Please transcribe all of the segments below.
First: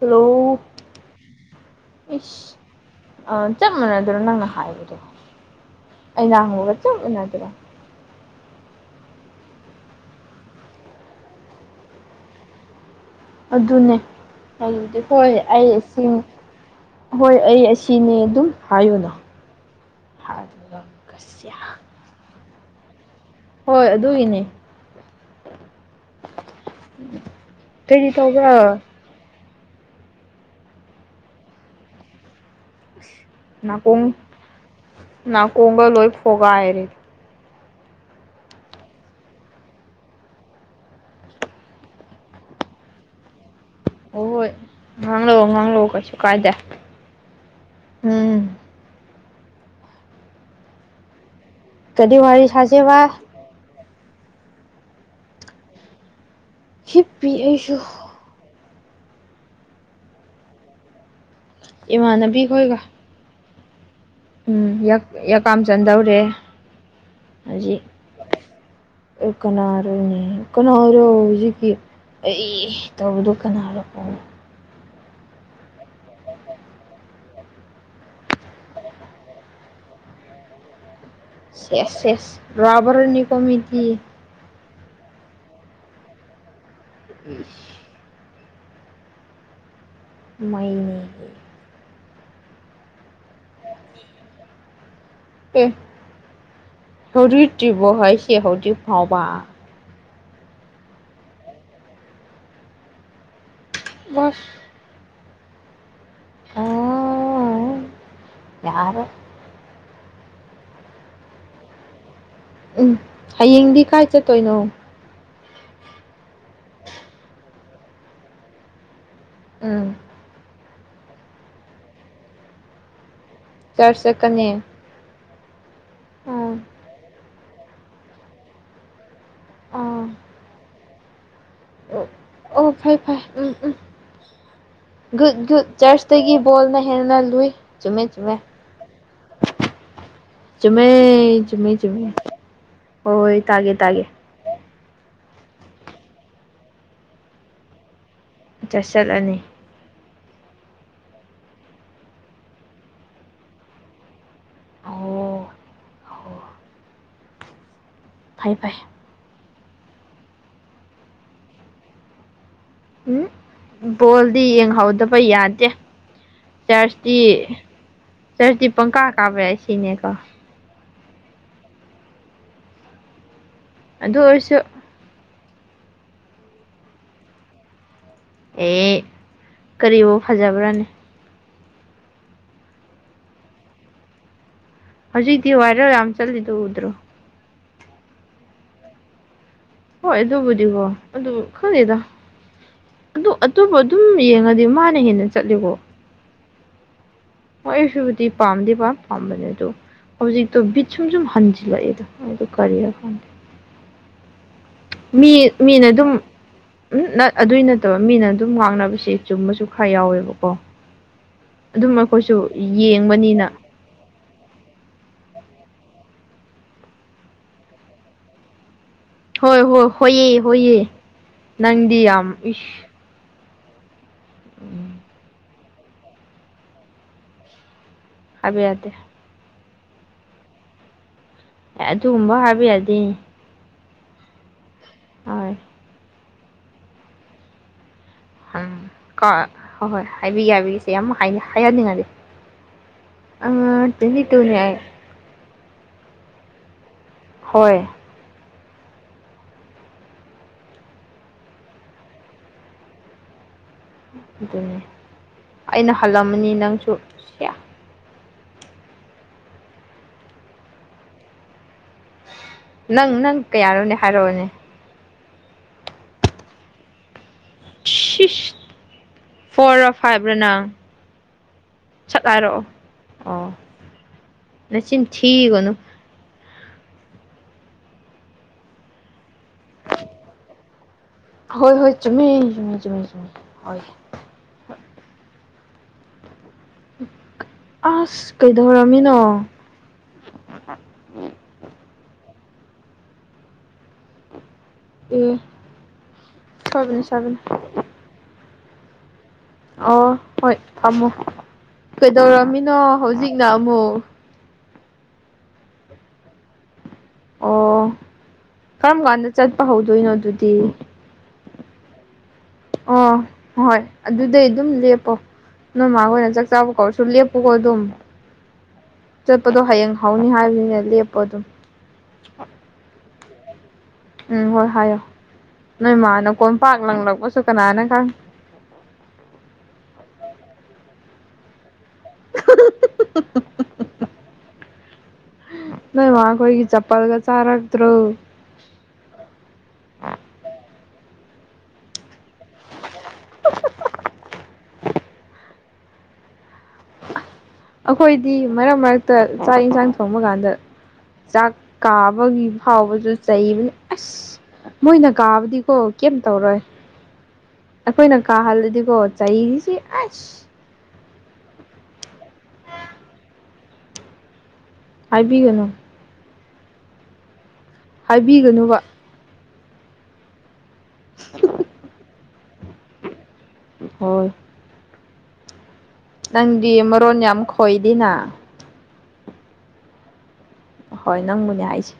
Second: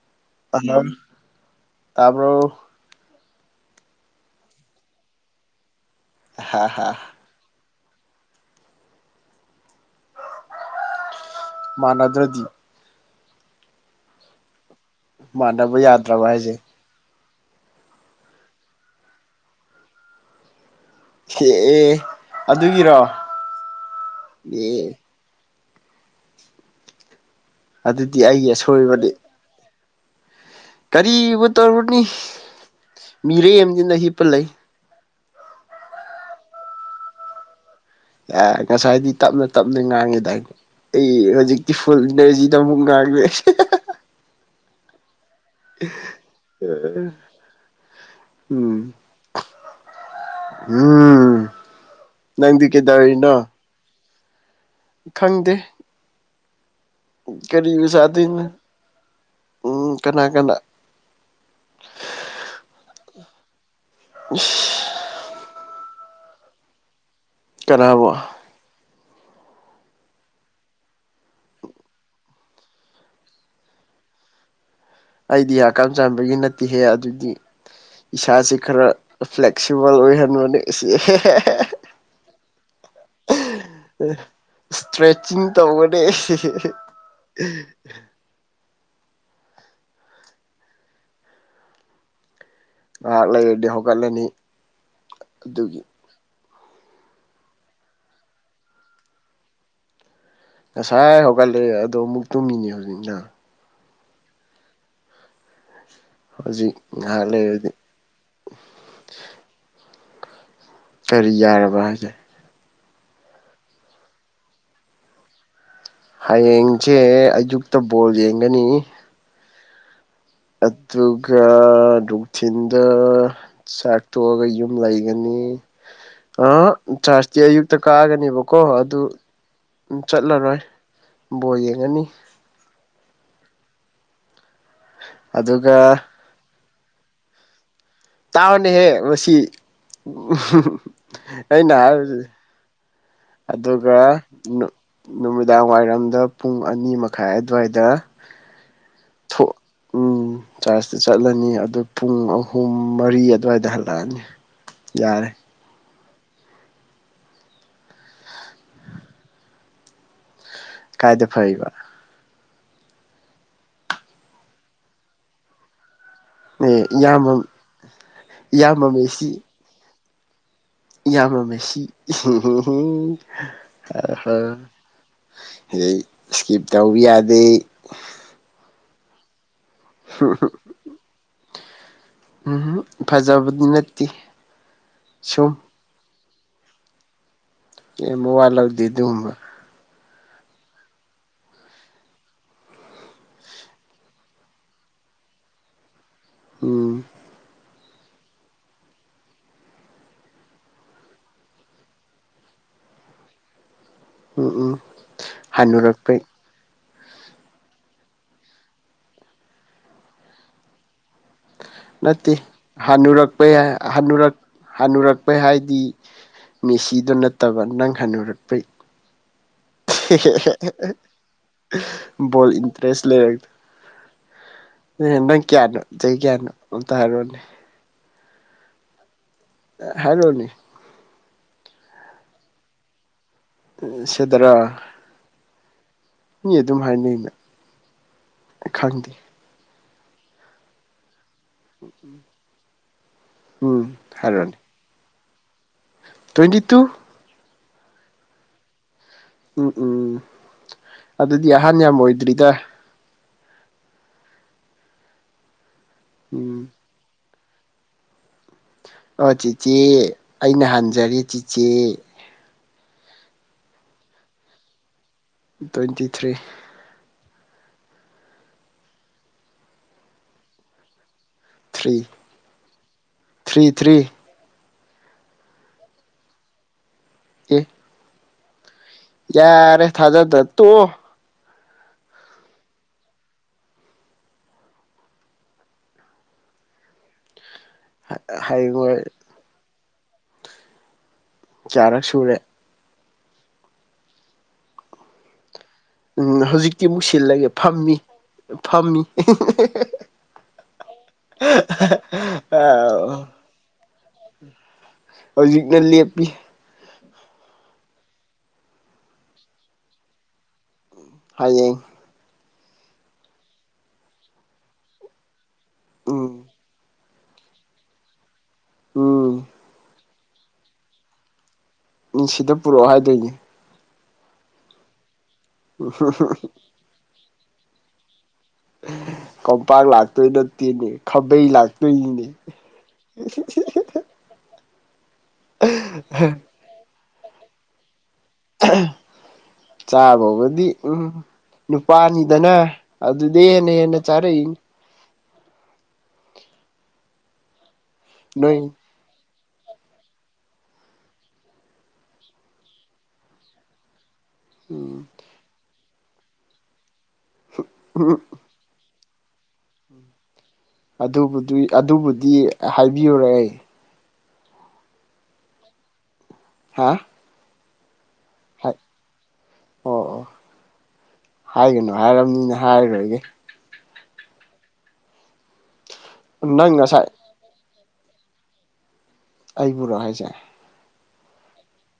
Hello ꯇꯥꯕ꯭ꯔꯣ ꯏꯁ ꯑ ꯆꯞ ꯃꯥꯟꯅꯗꯔꯣ ꯅꯪꯅ ꯍꯥꯏꯕꯗꯣ ꯑꯩꯅ ꯍꯥ ꯍꯪꯕ ꯍꯥ ꯆꯞ ꯃꯥꯟꯅꯗꯔꯣ ꯃꯥꯟꯅꯗ꯭ꯔꯗꯤ ꯑꯗꯨꯅꯦ [unintelligible] ꯍꯣꯏ ꯑꯩ ꯃꯥꯟꯅꯕ ꯏꯁꯤꯡ ꯌꯥꯗ꯭ꯔꯕ ꯍꯥꯏꯁꯦ ꯍꯣꯏ ꯑꯩ ꯑꯁꯤꯅꯦ ꯑꯗꯨꯝ ꯍꯥꯏꯌꯨꯅ ꯍꯦ ꯀꯁ꯭ꯌꯥ ꯑꯦ ꯑꯗꯨꯒꯤꯔꯣ ꯍꯣꯏ ꯑꯗꯨꯒꯤꯅꯦ ꯑꯦ ꯀꯔꯤ ꯑꯗꯨꯗꯤ ꯑꯩꯒꯤ ꯇꯧꯕ꯭ꯔꯣ ꯑꯁꯣꯏꯕꯅꯤ ꯀꯔꯤꯕꯨ ꯇꯧꯔꯕꯨꯅꯤ ꯅꯥꯀꯣꯡ ꯅꯥꯀꯣꯡꯒ ꯂꯣꯏ ꯐꯣꯒꯥꯏꯔꯦ ꯑꯦ ꯉꯁꯥꯏꯗꯤ ꯇꯞꯅ ꯇꯞꯅ ꯉꯥꯡꯉꯦꯗꯥꯏꯅꯦ ꯑꯩ ꯍꯧꯖꯤꯛꯇꯤ ꯐꯨꯜ ꯏꯅꯔꯖꯤꯗ ꯑꯃꯨꯛ ꯉꯥꯡꯂꯦ [unintelligible] ꯍꯣꯍꯣꯏ ꯉꯥꯡꯂꯛꯑꯣ ꯉꯥꯡꯂꯛꯑꯣ ꯀꯩꯁꯨ ꯀꯥꯏꯗꯦ ꯎꯝ ꯎꯝ ꯀꯔꯤ ꯋꯥꯔꯤ ꯅꯪꯗꯤ ꯀꯩꯗꯧ ꯁꯥꯁꯦꯕ ꯔꯤꯅꯣ ꯈꯪꯗꯦ ꯍꯤꯞꯄꯤ ꯑꯩꯁꯨ ꯀꯔꯤꯒ ꯆꯥꯗꯣꯏꯅꯣ ꯎꯝ ꯀꯅꯥ ꯀꯅꯥ ꯏꯃꯥꯟꯅꯕꯤꯈꯣꯏꯒ ꯎꯝ ꯌꯥꯛ ꯌꯥꯀꯥꯝ ꯆꯟꯗꯧꯔꯦ ꯍꯧꯖꯤꯛ ꯀꯅꯥꯕꯨ ꯑꯦ ꯀꯅꯥꯔꯅꯦ ꯀꯅꯥꯔꯣ ꯍꯧꯖꯤꯛꯀꯤ ꯑꯩ ꯇꯧꯕꯗꯣ ꯀꯅꯥꯔꯣꯀꯣ ꯑꯩꯗꯤ ꯌꯀꯥꯝ ꯆꯟꯕꯒꯤ ꯅꯠꯇꯦꯍꯦ ꯑꯗꯨꯗꯤ ꯏꯁꯥꯁꯤ ꯈꯔ ꯐ꯭ꯂꯦꯛꯁꯤꯕꯜ ꯑꯣꯏꯍꯟꯕꯅꯦ ꯁꯦꯁ ꯁꯦꯁ ꯔꯕꯔꯅꯤ ꯀꯃꯤꯇꯤ ꯁꯇ꯭ꯔꯦꯠꯆꯤꯡ ꯇꯧꯒꯅꯦ ꯍꯦꯍꯦꯍꯦ [unintelligible] ꯃꯥꯢꯅꯦ ꯉꯥꯏꯍꯥꯛ ꯂꯩꯔꯗꯤ ꯍꯧꯒꯠꯂꯅꯤ ꯑꯗꯨꯒꯤ [unintelligible] ꯇ꯭ꯔꯤꯕꯣ ꯍꯥꯏꯁꯤ ꯍꯥꯎꯖꯤꯛ ꯐꯥꯎꯕ ꯉꯁꯥꯏ ꯍꯧꯒꯠꯂꯦ ꯑꯗꯣ ꯃꯨꯛ ꯇꯨꯝꯃꯤꯅꯤ ꯍꯧꯖꯤꯛꯅ ꯕꯁ ꯍꯧꯖꯤꯛ ꯉꯥꯏꯍꯥꯛ ꯂꯩꯔꯗꯤ ꯑꯥ ꯌꯥꯔꯦ ꯀꯔꯤ ꯌꯥꯔꯕ ꯍꯥꯏꯖꯦ ꯎꯝ ꯍꯌꯦꯡꯗꯤ ꯀꯥꯏ ꯆꯠꯇꯣꯏꯅꯣ ꯍꯌꯦꯡꯁꯦ ꯑꯌꯨꯛꯇ ꯕꯣꯜ ꯌꯦꯡꯒꯅꯤ ꯎꯝ ꯑꯗꯨꯒ ꯅꯨꯡꯊꯤꯟꯗ ꯆꯥꯛ ꯆꯔꯆ ꯇꯣꯛꯑꯒ ꯆꯠꯀꯅꯤ ꯌꯨꯝ ꯂꯩꯒꯅꯤ ꯑ ꯎꯝ ꯆꯥꯔꯖꯇꯤ ꯑꯌꯨꯛꯇ ꯀꯒꯅꯦꯕꯀꯣ ꯑꯗꯨ ꯎꯝ ꯑꯥ ꯆꯠꯂꯔꯣꯏ ꯕꯣꯜ ꯌꯦꯡꯉꯅꯤ ꯑꯣ ꯐꯩ ꯐꯩ ꯎꯝ ꯎꯝ ꯒꯨꯠ ꯒꯨꯠ ꯑꯗꯨꯒ ꯆꯥꯔꯆꯇꯒꯤ ꯕꯣꯜꯅ ꯍꯦꯟꯅ ꯂꯨꯏ ꯆꯨꯝꯃꯦ ꯆꯨꯝꯃꯦ ꯇꯥꯕꯅꯦꯍꯦ ꯃꯁꯤ ꯎꯝꯍꯨꯍꯨꯡ ꯆꯨꯝꯃꯦ ꯆꯨꯝꯃꯦ ꯑꯩꯅ ꯆꯨꯝꯃꯦ ꯍꯥꯏꯁꯤ ꯍꯣꯏ ꯇꯥꯒꯦ ꯇ ꯑꯗꯨꯒ ꯅꯨꯃꯤꯗꯥꯡ ꯋꯥꯏꯔꯝꯗ ꯄꯨꯡ ꯑꯅꯤ ꯃꯈꯥꯏ ꯑꯗꯨꯋꯥꯏꯗ ꯆ꯭ꯔꯁ ꯆꯠꯂꯅꯤ ꯊꯣꯛ ꯎꯝ ꯆꯥꯔꯖꯇ ꯆꯠꯂꯅꯤ ꯑꯗꯨ ꯄꯨꯡ ꯑꯍꯨꯝ ꯃꯔꯤ ꯑꯗꯨꯋꯥꯏꯗ ꯍꯜꯂꯛꯑꯅꯤ ꯌꯥꯔꯦ ꯑꯣ ꯐꯥꯏ ꯐꯥꯏ ꯀꯥꯏꯗ ꯐꯔꯤꯕ ꯎꯝ ꯕꯣꯜꯗꯤ ꯌꯦꯡꯍꯧꯗꯕ ꯌꯥꯗꯦ ꯑꯦ ꯆꯔꯆꯇꯤ ꯏꯌꯥꯝꯕ ꯆꯔꯆꯇꯤ ꯏꯌꯥꯝꯕ ꯄꯪꯀꯥ ꯀꯥꯕ ꯌꯥꯏ ꯁꯤꯅꯦꯀꯣ ꯢꯌꯥꯝꯕ ꯃꯦꯁꯤ ꯑꯗꯨ ꯑꯣꯏꯔꯁꯨ [unintelligible] ꯁꯤꯗꯩ ꯏꯁꯀꯤꯞ ꯇꯧꯕ ꯌꯥꯗꯦ ꯑꯦ ꯀꯔꯤꯕꯨ ꯐꯖꯕ꯭ꯔꯥꯅꯦ ꯎꯝ ꯐꯖꯕꯗꯤ ꯅꯠꯇꯦ ꯍꯧꯖꯤꯛꯇꯤ ꯁꯨꯝ ꯚꯥꯏꯔꯦꯜ ꯌꯥꯝ ꯆꯠꯂꯤꯗꯣ ꯎꯗ꯭ꯔꯣ ꯑꯦ ꯃꯣꯋꯥ ꯂꯧꯗꯦ ꯑꯗꯨꯒꯨꯝꯕ ꯍꯣꯏ ꯑꯗꯨꯕꯨꯗꯤꯀꯣ ꯑꯗꯨ ꯈꯪꯗꯦꯗ ꯑꯗꯨ ꯑꯗꯨꯕꯨ ꯑꯗꯨꯝ ꯌꯦꯡꯉꯗꯤ ꯃꯥꯅ ꯍꯦꯟꯅ ꯆꯠꯂꯦꯒꯣ ꯎꯝ ꯍꯣ ꯑꯩꯁꯨꯕꯨꯗꯤ ꯄꯥꯝꯗꯦꯕ ꯄꯥꯝꯕꯗꯤ ꯑꯗꯨ ꯍꯧꯖꯤꯛꯇꯣ ꯕꯤꯠ ꯁꯨꯝ ꯁꯨꯝ ꯍꯟꯖꯤꯜꯂꯛꯑꯦꯗ ꯑꯗꯨꯗꯣ ꯀꯔꯤꯔ ꯈꯪꯗꯦ ꯎꯝ ꯎꯝ ꯃꯤ ꯃꯤꯅ ꯑꯗꯨꯝ ꯍꯟꯅꯨꯔꯛꯄꯩ ꯎꯝ ꯅ ꯑꯗꯨꯏ ꯅꯠꯇꯕ ꯃꯤꯅ ꯑꯗꯨꯝ ꯉꯥꯡꯅꯕꯁꯦ ꯆꯨꯝꯕꯁꯨ ꯈꯔ ꯌꯥꯎꯋꯦꯕꯀꯣ ꯑꯗꯨꯝ ꯅꯠꯇꯦ ꯑꯩꯈꯣꯏꯁꯨ ꯌꯦꯡꯕꯅꯤꯅ ꯍꯟꯅꯨꯔꯛꯄꯩ ꯍꯟꯅꯨꯔꯛ ꯍꯟꯅꯨꯔꯛꯄꯩ ꯍꯥꯏꯗꯤ ꯃꯦꯁꯤꯗꯣ ꯅꯠꯇꯕ ꯅꯪ ꯍꯟꯅꯨꯔꯛꯄꯩ ꯍꯣꯏ ꯍꯣ ꯍꯣꯏꯌꯦ ꯍꯣꯏꯌꯦ ꯅꯪꯗꯤ ꯌꯥꯝ ꯕꯣꯜ ꯏꯁ ꯏꯟꯇꯔꯦꯁ ꯂꯩꯔꯛ ꯎꯝ ꯑꯦ ꯅꯪ ꯀꯌꯥꯅꯣ ꯆꯍꯤ ꯀꯌꯥꯅꯣ ꯑꯝꯇ ꯍꯥꯏꯔꯣꯅꯦ ꯍꯥꯏꯕ ꯌꯥꯗꯦ ꯍꯥꯏꯔꯣꯅꯤ ꯑꯦ ꯑꯗꯨꯒꯨꯝꯕ ꯍꯥꯢꯕ ꯌꯥꯗꯦ ꯁꯤꯗꯔꯥ ꯑꯥꯏ꯫ ꯃꯤ ꯑꯗꯨꯝ ꯍꯥꯏꯅꯩꯅ ꯍꯥꯝ ꯈꯪꯗꯦ ꯀꯣ ꯍꯣꯏ ꯍꯣꯏ ꯍꯥꯏꯕꯤꯒꯦ ꯌꯥꯕꯤꯒꯦ ꯌꯥꯝ ꯍꯥꯏꯍꯟꯅꯤꯡꯉꯗꯤ ꯎꯝ ꯇ꯭ꯋꯦꯟꯇꯤ ꯇꯨꯅꯦ ꯍꯥꯏꯔꯛꯑꯣꯅꯦ ꯑꯩ ꯇ꯭ꯋꯦꯟꯇꯤ ꯇꯨ ꯍꯣꯏ ꯎꯝ ꯎꯝ ꯎꯝ ꯑꯗꯨꯗꯤ ꯑꯍꯥꯟ ꯌꯥꯝ ꯑꯣꯏꯗ꯭ꯔꯤꯗ ꯑꯗꯨꯅꯦ ꯑꯩꯅ ꯍꯜꯂꯝꯃꯅꯤ ꯎꯝ ꯅꯪꯁꯨ ꯁꯤꯌꯥ ꯑꯣ ꯆꯤꯆꯦ ꯑꯩꯅ ꯍꯟꯖꯔꯦ ꯆꯤꯆꯦ ꯅꯪ ꯅꯪ ꯀꯌꯥꯅꯣꯅꯦ ꯍꯥꯏꯔꯛꯑꯣꯅꯦ ꯇ꯭ꯋꯦꯟꯇꯤ ꯊ꯭ꯔꯤ ꯁꯤꯁ ꯐꯣꯔꯔ ꯐꯥꯏꯕꯔ ꯅꯪ ꯊ꯭ꯔꯤ ꯁꯠ ꯍꯥꯏꯔꯛꯑꯣ ꯑꯣ ꯊ꯭ꯔꯤ ꯊ꯭ꯔꯤ ꯅꯆꯤꯟ ꯊꯤꯒꯅꯨ ꯑꯦ ꯌꯥꯔꯦ ꯊꯥꯖꯗ ꯇꯣꯛꯑꯣ ꯍꯣꯏ ꯍꯣꯏ ꯆꯨꯝꯃꯦ ꯆꯨꯝꯃꯦ ꯆꯨꯝꯃꯦ ꯆꯨꯝꯃꯦ ꯍꯣꯏ ꯑꯁ ꯍꯌꯦꯡꯋꯥꯏ ꯀꯩꯗꯧꯔꯝꯃꯤꯅꯣ ꯀꯌꯥꯔꯛ ꯁꯨꯔꯦ ꯑꯦ ꯎꯝ ꯍꯧꯖꯤꯛꯇꯤ ꯁꯣꯏꯕꯅꯦ ꯑꯃꯨꯛ ꯁꯣꯏꯕꯅꯦ ꯁꯤꯜꯂꯒꯦ ꯐꯝꯃꯤ ꯐꯝꯃꯤ ꯑꯣ ꯍꯣꯏ ꯐꯝꯃꯨ ꯀꯩꯗꯧꯔꯝꯃꯤꯅꯣ ꯍꯧꯖꯤꯛꯅ ꯑꯃꯨꯛ ꯍꯧꯖꯤꯛꯅ ꯂꯦꯞꯄꯤ ꯑꯣ ꯀꯔꯝ ꯀꯥꯟꯗ ꯆꯠꯄ ꯍꯧꯗꯣꯏꯅꯣ ꯑꯗꯨꯗꯤ ꯍꯥꯌꯦꯡ ꯑꯣ ꯍꯣꯏ ꯑꯗꯨꯗꯤ ꯑꯗꯨꯝ ꯂꯦꯞꯄꯣ ꯅꯣꯏ ꯃꯥꯍꯣꯏꯅ ꯆꯥꯛ ꯎꯝ ꯆꯥꯕ ꯀꯧꯔꯁꯨ ꯂꯦꯞꯄꯨ ꯀꯣ ꯑꯗꯨꯝ ꯎꯝ ꯆꯠꯄꯗꯣ ꯍꯌꯦꯡ ꯍꯧꯅꯤ ꯍꯥꯏꯕꯅꯤꯅ ꯂꯦꯞꯄꯣ ꯑꯗꯨꯝ ꯃꯤ ꯁꯤꯗ ꯄꯨꯔꯛꯑꯣ ꯍꯥꯏꯗꯣꯏꯅꯦ ꯎꯝ ꯍꯣꯏ ꯍꯥꯏꯌꯣ ꯅꯣꯏ ꯃꯥꯅ ꯀꯣꯟꯄꯥꯛ ꯂꯪꯂꯛꯄꯁꯨ ꯀꯅꯥꯅ ꯈꯪꯕ ꯀꯝꯄꯥꯛ ꯂꯥꯛꯇꯣꯏ ꯅꯠꯇꯦꯅꯦ ꯈꯥꯝꯕꯩ ꯂꯥꯛꯇꯣꯏꯅꯤ ꯅ ꯋꯥ ꯀ ꯆꯞꯄꯜꯒ ꯆꯥꯔꯗ꯭ꯔꯣ ꯆꯥꯕꯥꯎꯕꯗꯤ ꯎꯝ ꯅꯨꯄꯥꯅꯤꯗꯅ ꯑꯗꯨꯗꯤ ꯍꯦꯟꯅ ꯍꯦꯟꯅ ꯆꯥꯔꯛꯏꯅꯤ ꯑꯩꯈꯣꯏꯗꯤ ꯅꯣꯏ ꯃꯔꯛ ꯃꯔꯛꯇ ꯆꯥꯛ ꯌꯦꯟꯁꯥꯡ ꯊꯣꯡꯕ ꯀꯥꯟꯗ ꯆꯥꯛ ꯀꯥꯕꯒꯤ ꯐꯥꯎꯕꯁꯨ ꯆꯩꯕꯅꯤ ꯑꯁ ꯎꯝ ꯃꯣꯏꯅ ꯀꯥꯕꯗꯤꯀꯣ ꯀꯩꯝ ꯇꯧꯔꯣꯏ ꯑꯩꯈꯣꯏꯅ ꯀꯥꯍꯜꯂꯗꯤꯀꯣ ꯆꯥꯏꯁꯦ ꯑꯁ ꯑꯗꯨꯕꯨ ꯑꯗꯨꯕꯨꯗꯤ ꯍꯥꯏꯕꯤꯌꯨꯔ ꯑꯩ ꯍꯥꯏꯕꯤꯒꯅꯨ ꯍꯥ ꯍꯥꯏꯕꯤꯒꯅꯨꯕ ꯑꯣ ꯑꯣ ꯍꯥꯏꯒꯅꯨ ꯍꯥꯏꯔꯕꯅꯤꯅ ꯍꯥꯏꯔꯔꯣꯏꯒꯦ ꯍꯣꯏ ꯅꯪꯗꯤ ꯅꯪ ꯉꯁꯥꯏ ꯃꯔꯣꯟ ꯌꯥꯝ ꯈꯣꯏꯗꯦꯅ ꯑꯩꯕꯨꯔꯣ ꯍꯥꯏꯁꯦ ꯍꯣꯏ ꯅꯪꯕꯨꯅꯦ ꯍꯥꯏꯁꯦ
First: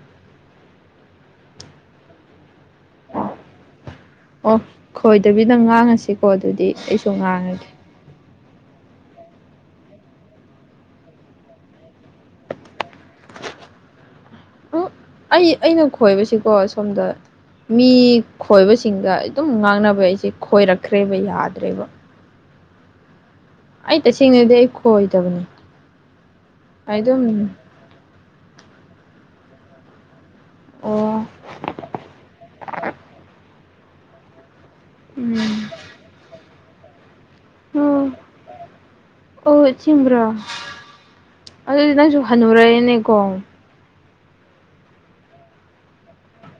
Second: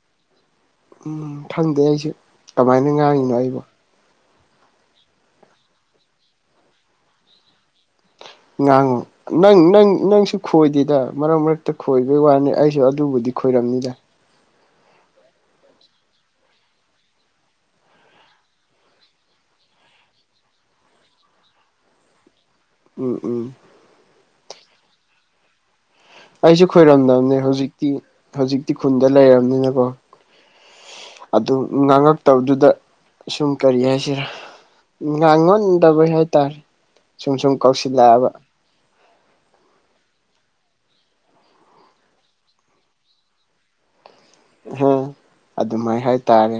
ꯎꯝ ꯈꯪꯗꯦ ꯑꯩꯁꯨ ꯀꯃꯥꯏꯅ ꯉꯥꯡꯉꯤꯅꯣ ꯑꯩꯕꯣ ꯑꯣ ꯈꯣꯏꯗꯕꯤꯗ ꯉꯥꯡꯉꯁꯤꯀꯣ ꯑꯗꯨꯗꯤ ꯑꯩꯁꯨ ꯉꯥꯡꯉꯒꯦ ꯉꯥꯡꯉꯨ ꯅꯪ ꯅꯪ ꯅꯪꯁꯨ ꯈꯣꯏꯗꯦꯗ ꯃꯔꯛ ꯃꯔꯛꯇ ꯈꯣꯏꯕꯩ ꯋꯥꯅꯤ ꯑꯩꯁꯨ ꯑꯗꯨꯕꯨꯗꯤ ꯈꯣꯏꯔꯝꯅꯤꯗ ꯎꯝ ꯑꯩ ꯑꯩꯅ ꯈꯣꯏꯕꯁꯤꯀꯣ ꯁꯣꯝꯗ ꯃꯤ ꯈꯣꯏꯕꯁꯤꯡꯒ ꯑꯗꯨꯝ ꯉꯥꯡꯅꯕ ꯑꯩꯁꯦ ꯈꯣꯏꯔꯛꯈ꯭ꯔꯦꯕ ꯌꯥꯗ꯭ꯔꯦꯕ ꯎꯝ ꯎꯝ ꯑꯩ ꯇꯁꯦꯡꯅꯗꯤ ꯑꯩ ꯈꯣꯏꯗꯕꯅꯦ ꯑꯩꯁꯨ ꯑꯩ ꯈꯣꯏꯔꯝꯗꯕꯅꯦ ꯑꯗꯨꯝ ꯍꯧꯖꯤꯛꯇꯤ ꯍꯧꯖꯤꯛꯇꯤ ꯈꯨꯟꯗ ꯂꯩꯔꯕꯅꯤꯅꯀꯣ ꯑꯣ ꯑꯗꯨ ꯉꯥꯡꯉꯛꯇꯕꯗꯨꯗ ꯁꯨꯝ ꯀꯔꯤ ꯍꯥꯏꯁꯤꯔꯥ ꯎꯝ ꯉꯥꯡꯉꯣꯟꯟꯗꯕꯩ ꯍꯥꯏꯇꯥꯔꯦ ꯁꯨꯝ ꯁꯨꯝ ꯑꯣ ꯀꯧꯁꯤꯜꯂꯛꯑꯕ ꯑꯣ ꯆꯤꯡꯕ꯭ꯔꯣ ꯑꯗꯨꯗꯤ ꯅꯪꯁꯨ ꯍꯟꯅꯨꯔꯦꯅꯦꯀꯣ ꯑ ꯑꯗꯨꯃꯥꯏ ꯍꯥꯏꯇꯥꯔꯦ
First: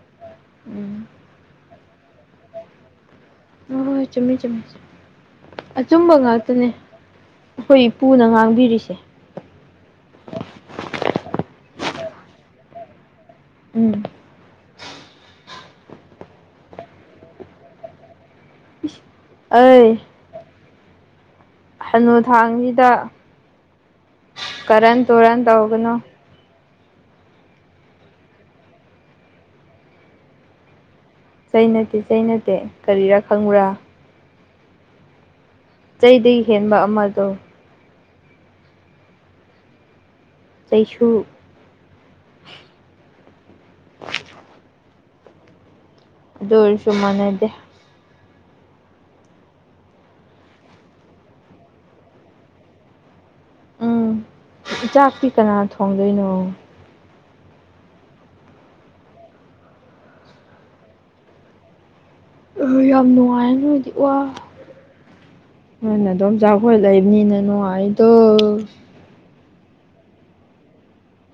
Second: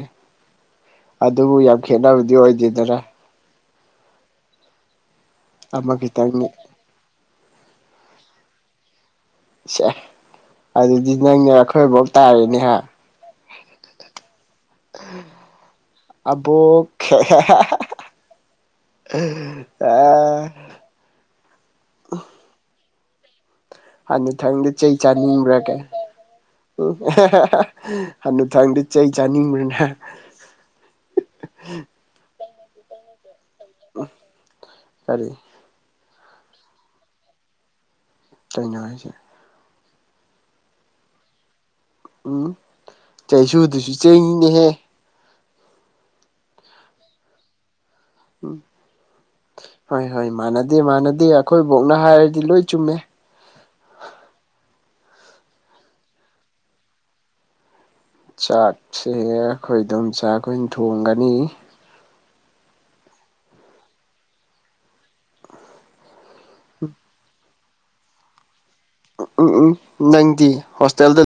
ꯎꯝ ꯑꯗꯨꯕꯨ ꯈꯦꯗꯥꯕꯨꯗꯤ ꯑꯣꯏꯗꯗꯔꯥ ꯍꯣꯏ ꯍꯣꯏ ꯍꯣꯏ ꯆꯨꯝꯃꯤ ꯆꯨꯝꯃꯤ ꯑꯃ ꯑꯆꯨꯝꯕ ꯈꯤꯇꯪꯅꯤ ꯉꯥꯛꯇꯅꯦ ꯑꯩꯈꯣꯏ ꯏꯄꯨꯅ ꯉꯥꯡꯕꯤꯔꯤꯁꯦ ꯁꯦ ꯑꯗꯨꯗꯤ ꯅꯪꯅꯦ ꯑꯩꯈꯣꯏꯐꯧ ꯇꯥꯔꯦꯅꯦꯍ ꯎꯝ ꯑꯕꯣ ꯍꯥ ꯍꯥ ꯍꯥ ꯑ ꯍꯅꯨꯊꯥꯡꯁꯤꯗ ꯍꯅꯤꯊꯪꯗꯤ ꯆꯩ ꯇꯨꯔꯟ ꯆꯥꯅꯤꯡꯕ꯭ꯔꯒꯦ ꯇꯧꯒꯅꯨ ꯎ ꯍꯅꯊꯥꯡꯗ ꯆꯩ ꯆꯥꯅꯤꯡꯕ꯭ꯔꯅꯦ ꯆꯩꯅꯠꯇꯦ ꯆꯩꯅꯗꯦ ꯀꯔꯤꯔꯥ ꯈꯪꯕ꯭ꯔꯥ ꯎ ꯐꯔꯤ ꯆꯩꯗꯒꯤ ꯍꯦꯟꯕ ꯑꯃꯗꯣ ꯀꯩꯅꯣ ꯍꯥꯏꯁꯦ ꯆꯩꯁꯨ ꯎꯝ ꯆꯩꯁꯨꯗꯨꯁꯨ ꯆꯩꯦꯡꯅꯤꯅꯦꯍꯦ ꯑꯗꯨ ꯑꯣꯏꯔꯁꯨ ꯃꯥꯟꯅꯗꯦ ꯎꯝ ꯍꯣꯏ ꯍꯣꯏ ꯃꯥꯟꯅꯗꯦ ꯃꯥꯟꯅꯗꯦ ꯑꯩꯈꯣꯏꯕꯧꯅ ꯍꯥꯏꯔꯗꯤ ꯂꯣꯏ ꯆꯨꯝꯃꯦ ꯏꯆꯥꯛꯇꯤ ꯀꯅꯥ ꯊꯣꯡꯗꯣꯏꯅꯣ ꯆꯥꯛꯁꯦ ꯑꯩꯈꯣꯏ ꯑꯗꯨꯝ ꯆꯥꯛꯈꯣꯏꯅ ꯊꯣꯡꯒꯅꯤ ꯑꯣ ꯌꯥꯝ ꯅꯨꯡꯉꯥꯏ ꯅꯣꯏꯗꯤ ꯋꯥ ꯅꯣꯏꯅ ꯑꯗꯨꯝ ꯖꯥꯈꯣꯏ ꯂꯩꯕꯅꯤꯅ ꯅꯨꯡ ꯑꯩꯗꯣ ꯎꯝ ꯎꯝ ꯅꯪꯗꯤ ꯍꯣꯁꯇꯦꯜꯗ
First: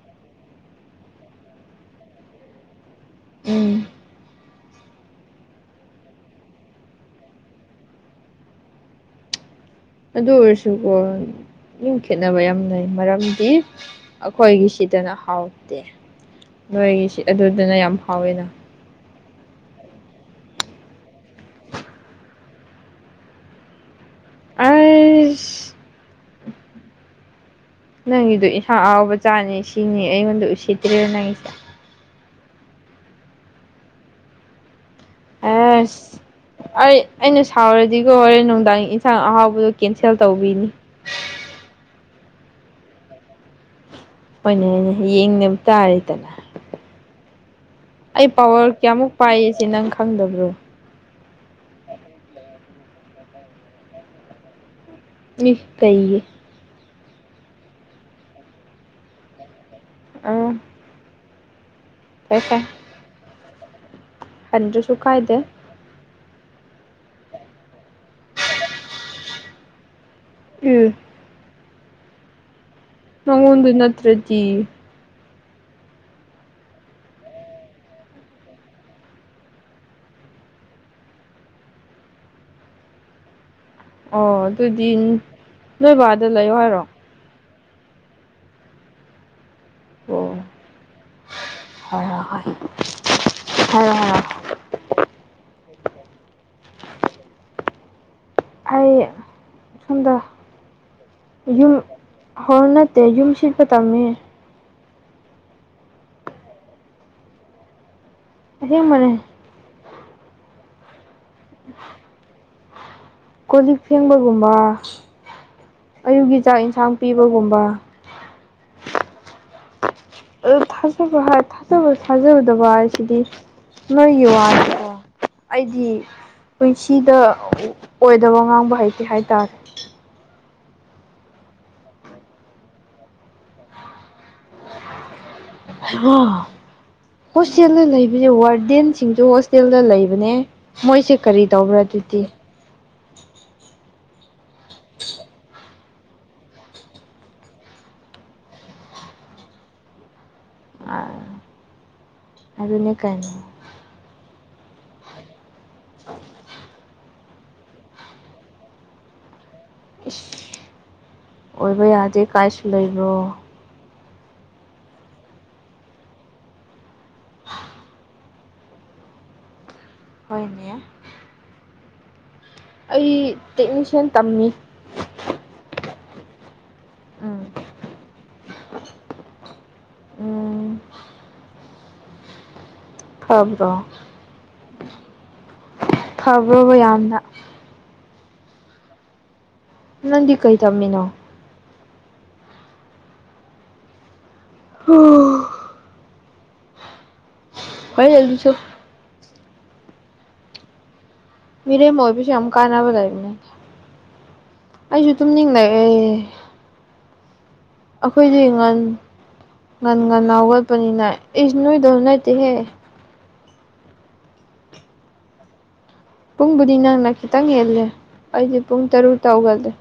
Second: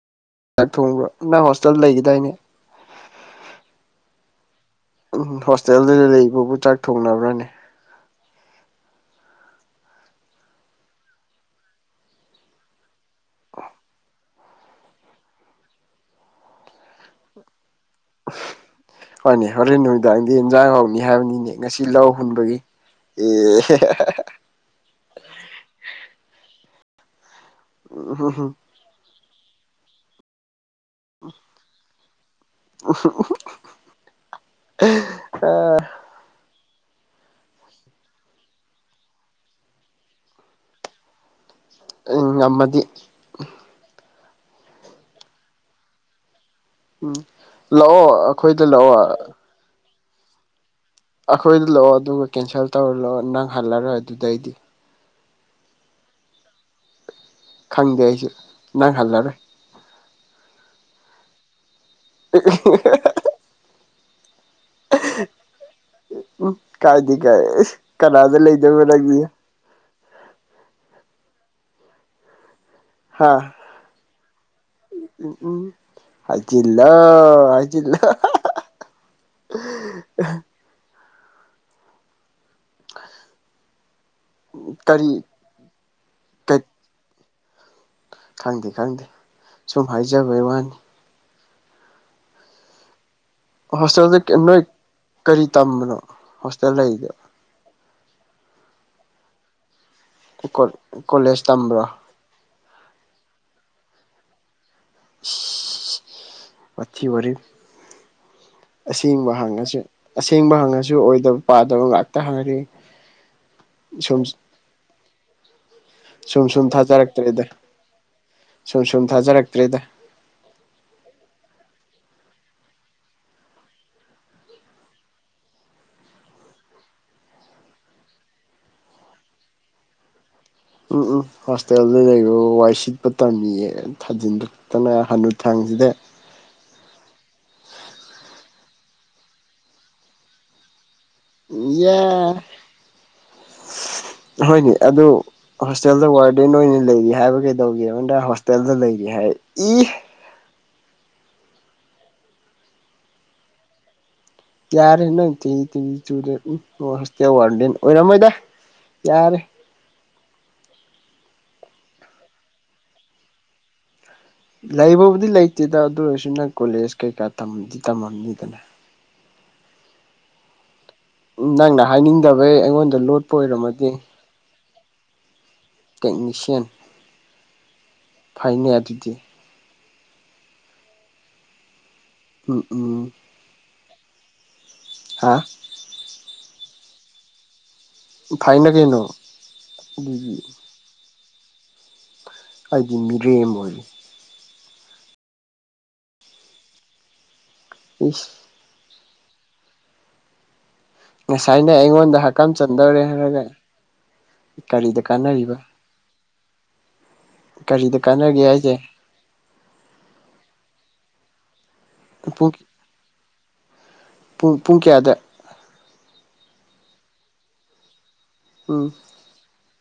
ꯊꯣꯡꯕ꯭ꯔꯣ ꯅꯪ ꯍꯣꯁꯇꯦꯜ ꯂꯩꯒꯗꯥꯏꯅꯦ ꯎꯝ ꯎꯝ ꯍꯣꯁꯇꯦꯜꯗꯨꯗ ꯂꯩꯕꯕꯨ ꯆꯥꯛ ꯊꯣꯡꯅꯕ꯭ꯔꯅꯦ ꯑꯗꯨ ꯑꯣꯏꯔꯁꯨꯀꯣ ꯌꯨꯝ ꯈꯦꯠꯅꯕ ꯌꯥꯝ ꯂꯩ ꯃꯔꯝꯗꯤ ꯑꯩꯈꯣꯏꯒꯤ ꯁꯤꯗꯅ ꯍꯥꯎꯇꯦ ꯅꯣꯏꯒꯤꯁꯤ ꯑꯗꯨꯗꯅ ꯌꯥꯝ ꯍꯥꯎꯋꯦꯅ ꯐꯅꯤ ꯍꯣꯔꯦꯟ ꯅꯨꯃꯤꯗꯥꯡꯗꯤ ꯏꯟꯖꯥꯡ ꯍꯧꯅꯤ ꯍꯥꯏꯕꯅꯤꯅꯦ ꯉꯁꯤ ꯂꯧ ꯍꯨꯟꯕꯒꯤ ꯑꯦ [unintelligible] ꯅꯪꯒꯤꯗꯣ ꯎꯝ ꯏꯟꯥ ꯑꯔꯥꯎꯕ ꯆꯥꯅꯤ ꯁꯤꯅꯤ ꯑꯩꯉꯣꯟꯗ ꯎꯁꯤꯠꯇ꯭ꯦꯔꯤꯕ ꯅꯪꯒꯤꯁꯦ [unintelligible] ꯑꯥ ꯑꯁ ꯑꯩ ꯑꯩꯅ ꯁꯥꯎꯔꯗꯤꯒꯣ ꯍꯣꯔꯦꯟ ꯅꯨꯡꯗꯥꯡ ꯏꯟꯁꯥꯡ ꯑꯍꯥꯎꯕꯗꯣ ꯀꯦꯟꯁꯦꯜ ꯇꯧꯕꯤꯅꯤ [inaudible] ꯎꯝ ꯉꯃꯗꯤ ꯍꯅꯦ ꯌꯦꯡꯅꯕ ꯇꯥꯔꯦꯗꯅ ꯎꯝ ꯂꯥꯛꯑꯣ ꯑꯩ ꯑꯩꯈꯣꯏꯗ ꯄꯋꯥꯔ ꯂꯥꯛꯑꯣ ꯀꯌꯥꯃꯨꯛ ꯄꯥꯏ ꯁꯤ ꯅꯪ ꯈꯪꯗꯕ꯭ꯔꯣ ꯑꯩꯈꯣꯏꯗ ꯂꯥꯛꯑꯣ ꯑꯗꯨꯒ ꯀꯦꯟꯁꯦꯜ ꯇꯧꯔꯨ ꯂꯥꯛꯑꯣ ꯅꯪ ꯍꯜꯂꯔꯣꯏ ꯑꯗꯨꯗꯩꯗꯤ ꯏ ꯀꯩꯒꯤ ꯈꯪꯗꯦ ꯑꯩꯁꯨ ꯅꯪ ꯍꯜꯂꯔꯣꯏ ꯑ [unintelligible] ꯀꯟꯗ‍꯭ꯔꯁꯨ ꯀꯥꯏꯗꯦ ꯎꯝ ꯀꯥꯏꯗꯦ ꯀꯥꯏ ꯀꯅꯥꯗ ꯂꯩꯗꯣꯏꯕ ꯅꯪꯗꯤ ꯎꯝ ꯍꯥ ꯅꯪꯉꯣꯟꯗ ꯅꯠꯇ꯭ꯔꯗꯤ ꯎꯝ ꯍꯥꯏꯖꯤꯜꯂꯣ ꯍꯥꯏꯖꯤꯜꯂꯣ [unintelligible] [unintelligible] ꯑꯣ ꯑꯗꯨꯗꯤ ꯀꯔꯤ ꯅꯣꯏ ꯕꯥꯗ ꯂꯩꯌꯣ ꯀꯩ ꯍꯥꯏꯔꯣ ꯈꯪꯗꯦ ꯈꯪꯗꯦ ꯁꯨꯝ ꯑꯣ ꯍꯥꯏꯖꯕꯩ ꯋꯥꯅꯤ ꯍꯣꯏ ꯍꯣꯏ ꯍꯣꯏ ꯍꯥꯏꯔꯣ ꯍꯣꯁꯇꯦꯜꯗ ꯍꯥꯏꯔꯣ ꯀꯩ ꯅꯣꯏ ꯀꯔꯤ ꯇꯝꯕꯅꯣ ꯍꯣꯁꯇꯦꯜ ꯂꯩꯔꯤꯗꯤ ꯑꯩ ꯁꯣꯝꯗ ꯀꯣꯂꯦꯖ ꯇꯝꯕ꯭ꯔꯣ ꯌꯨꯝ ꯍꯣꯏ ꯅꯠꯇꯦ ꯌꯨꯝꯁꯤ ꯈꯇꯡꯅꯦ ꯋꯥ ꯊꯨ ꯋꯔꯦꯝ ꯑꯁꯦꯡꯕꯅꯦ ꯑꯁꯤꯁꯦꯡꯕ ꯍꯪ ꯑꯁꯤ ꯑꯁꯦꯡꯕ ꯍꯪꯉꯁꯨ ꯑꯣꯏꯗꯕ ꯄꯥꯗꯕ ꯉꯥꯛꯇ ꯍꯪꯉꯔꯤ ꯀꯣꯂꯤꯛ ꯁꯨꯝ ꯐꯦꯡꯕꯒꯨꯝꯕ ꯑꯌꯨꯛꯀꯤ ꯁꯨꯝ ꯆꯥꯛ ꯁꯨꯝ ꯏꯟꯁꯥꯡ ꯊꯥꯖꯔꯛꯇ꯭ꯔꯦꯗ ꯄꯤꯕꯒꯨꯝꯕ ꯁꯨꯝ ꯁꯨꯝ ꯊꯥꯖꯔꯛꯇ꯭ꯔꯦꯗ ꯑ ꯊꯥꯖꯕ ꯍꯥꯏ ꯊꯥꯖꯕ ꯊꯥꯖꯗꯕ ꯍꯥꯏꯁꯤꯗꯤ ꯅꯣꯏꯒꯤ ꯋꯥꯗꯑꯣ ꯑꯩꯗꯤ ꯄꯨꯟꯁꯤꯗ ꯑꯣꯏꯗꯕ ꯉꯥꯡꯕ ꯍꯩꯇꯦ ꯍꯥꯏꯇꯥꯔꯦ ꯎꯝ ꯎꯝ ꯍꯣꯁꯇꯦꯜꯗ ꯂꯩꯕꯕꯨ ꯋꯥꯏ ꯁꯤꯠꯄ ꯇꯝꯃꯤꯌꯦ ꯊꯥꯖꯤꯟꯂꯛꯇꯅ ꯍꯟꯅꯨ ꯍꯩꯃꯥ ꯍꯣꯁꯇꯦꯜꯗ ꯂꯩꯕꯁꯦ ꯋꯥꯔꯗꯦꯟꯁꯤꯡꯁꯨ ꯍꯣꯁꯇꯦꯜꯗ ꯂꯩꯕꯅꯦ ꯃꯣꯏꯁꯦ ꯀꯔꯤ ꯇꯧꯕ꯭ꯔꯥ ꯌꯥ ꯑꯗꯨꯗꯤ ꯍꯣꯏꯅꯦ ꯑꯗꯨ ꯍꯣꯁꯇꯦꯜꯗ ꯋꯥꯔꯗꯦꯟ ꯑꯣꯏꯅ ꯂꯩꯔꯤ ꯍꯥꯏꯕ ꯀꯩꯗꯧꯒꯦꯕ ꯅꯣꯏ ꯍꯣꯁꯇꯦꯜꯗ ꯂꯩꯔꯤ ꯍꯥꯏ ꯏ [unintelligible] ꯑꯗꯨ ꯑꯗꯨꯅꯦ ꯀꯥꯏꯅ ꯌꯥꯔꯦ ꯅꯪ ꯇꯤꯡꯉꯤ ꯇꯤꯡꯉꯤ ꯆꯨꯔꯦ ꯎꯝ ꯅꯣꯏ ꯍꯣꯁꯇꯦꯜ ꯋꯥꯔꯗꯦꯟ ꯑꯣꯏꯔꯝꯃꯣꯏꯗ ꯌꯥꯔꯦ ꯑꯣꯏꯕ ꯌꯥꯗꯦ ꯀꯥꯏꯁꯨ ꯂꯩꯕ꯭ꯔꯣ ꯂꯩꯕꯕꯨꯗꯤ ꯂꯩꯇꯦꯗ ꯑꯗꯨ ꯑꯣꯏꯔꯁꯨ ꯅꯪ ꯀꯣꯂꯦꯖ ꯀꯩꯀꯥꯗꯤ ꯇꯝꯃꯝꯅꯤꯗꯅ ꯍꯣꯏꯅꯦ ꯎꯝ ꯅꯪꯅ ꯍꯥꯏꯅꯤꯡꯗꯕꯩ ꯑꯩꯉꯣꯟꯗ ꯂꯣꯠꯄ ꯑꯩ ꯑꯣꯏꯔꯝꯃꯗꯤ ꯇꯦꯛꯅꯤꯁꯤꯌꯥꯟ ꯇꯝꯃꯤ ꯇꯦꯛꯅꯤꯁꯤꯌꯥꯟ ꯎꯝ ꯐꯩꯅꯦ ꯑꯗꯨꯗꯤ ꯎꯝ ꯎꯝ ꯎꯝ ꯈꯕ꯭ꯔꯣ ꯍꯥꯥ ꯐꯕ꯭ꯔꯕ ꯌꯥꯝꯅ ꯐꯥꯏꯅꯒꯩꯅꯣ ꯅꯪꯗꯤ ꯀꯩ ꯇꯝꯃꯤꯅꯣ ꯑꯩꯗꯤ ꯃꯤꯔꯦꯝ ꯑꯣꯏꯔꯤ [unintelligible] ꯍꯣꯔꯦꯟ ꯏꯁ ꯑꯗꯨꯝ‌ ꯁꯨ ꯉꯁꯥꯏꯅ ꯃꯤꯔꯦꯝ ꯑꯩꯉꯣꯟꯗ ꯑꯣꯏꯕꯁꯦ ꯌꯥꯝ ꯍꯀꯝ ꯀꯥꯅꯥꯕ ꯆꯟꯗꯧꯔꯦ ꯍꯥꯏꯔꯒ ꯂꯩꯕꯅꯤꯗ ꯀꯔꯤꯗ ꯑꯩꯁꯨ ꯀꯥꯟꯅꯔꯤꯕ ꯇꯨꯝꯅꯤꯡꯅ ꯑꯦ ꯀꯔꯤꯗ ꯑꯩꯈꯣꯏꯗꯤ ꯀꯥꯟꯅꯒꯦ ꯍꯥꯏꯁꯦ ꯉꯟ ꯉꯟ ꯉꯟꯅ ꯍꯥꯎꯒꯠꯄꯅꯤꯅ ꯏꯁ ꯅꯣꯏꯗꯧ ꯅꯠꯇꯦꯍꯦ ꯄꯨꯡ ꯄꯨꯡ ꯄꯨꯡ ꯀꯌꯥꯗ ꯄꯨꯡꯕꯨꯗꯤ ꯅꯪꯅ ꯈꯤꯇꯪ ꯍꯦꯜꯂꯦ ꯑꯩꯗꯤ ꯄꯨꯡ ꯎꯝ ꯇꯔꯨꯛ ꯇꯧꯒꯜꯂꯦ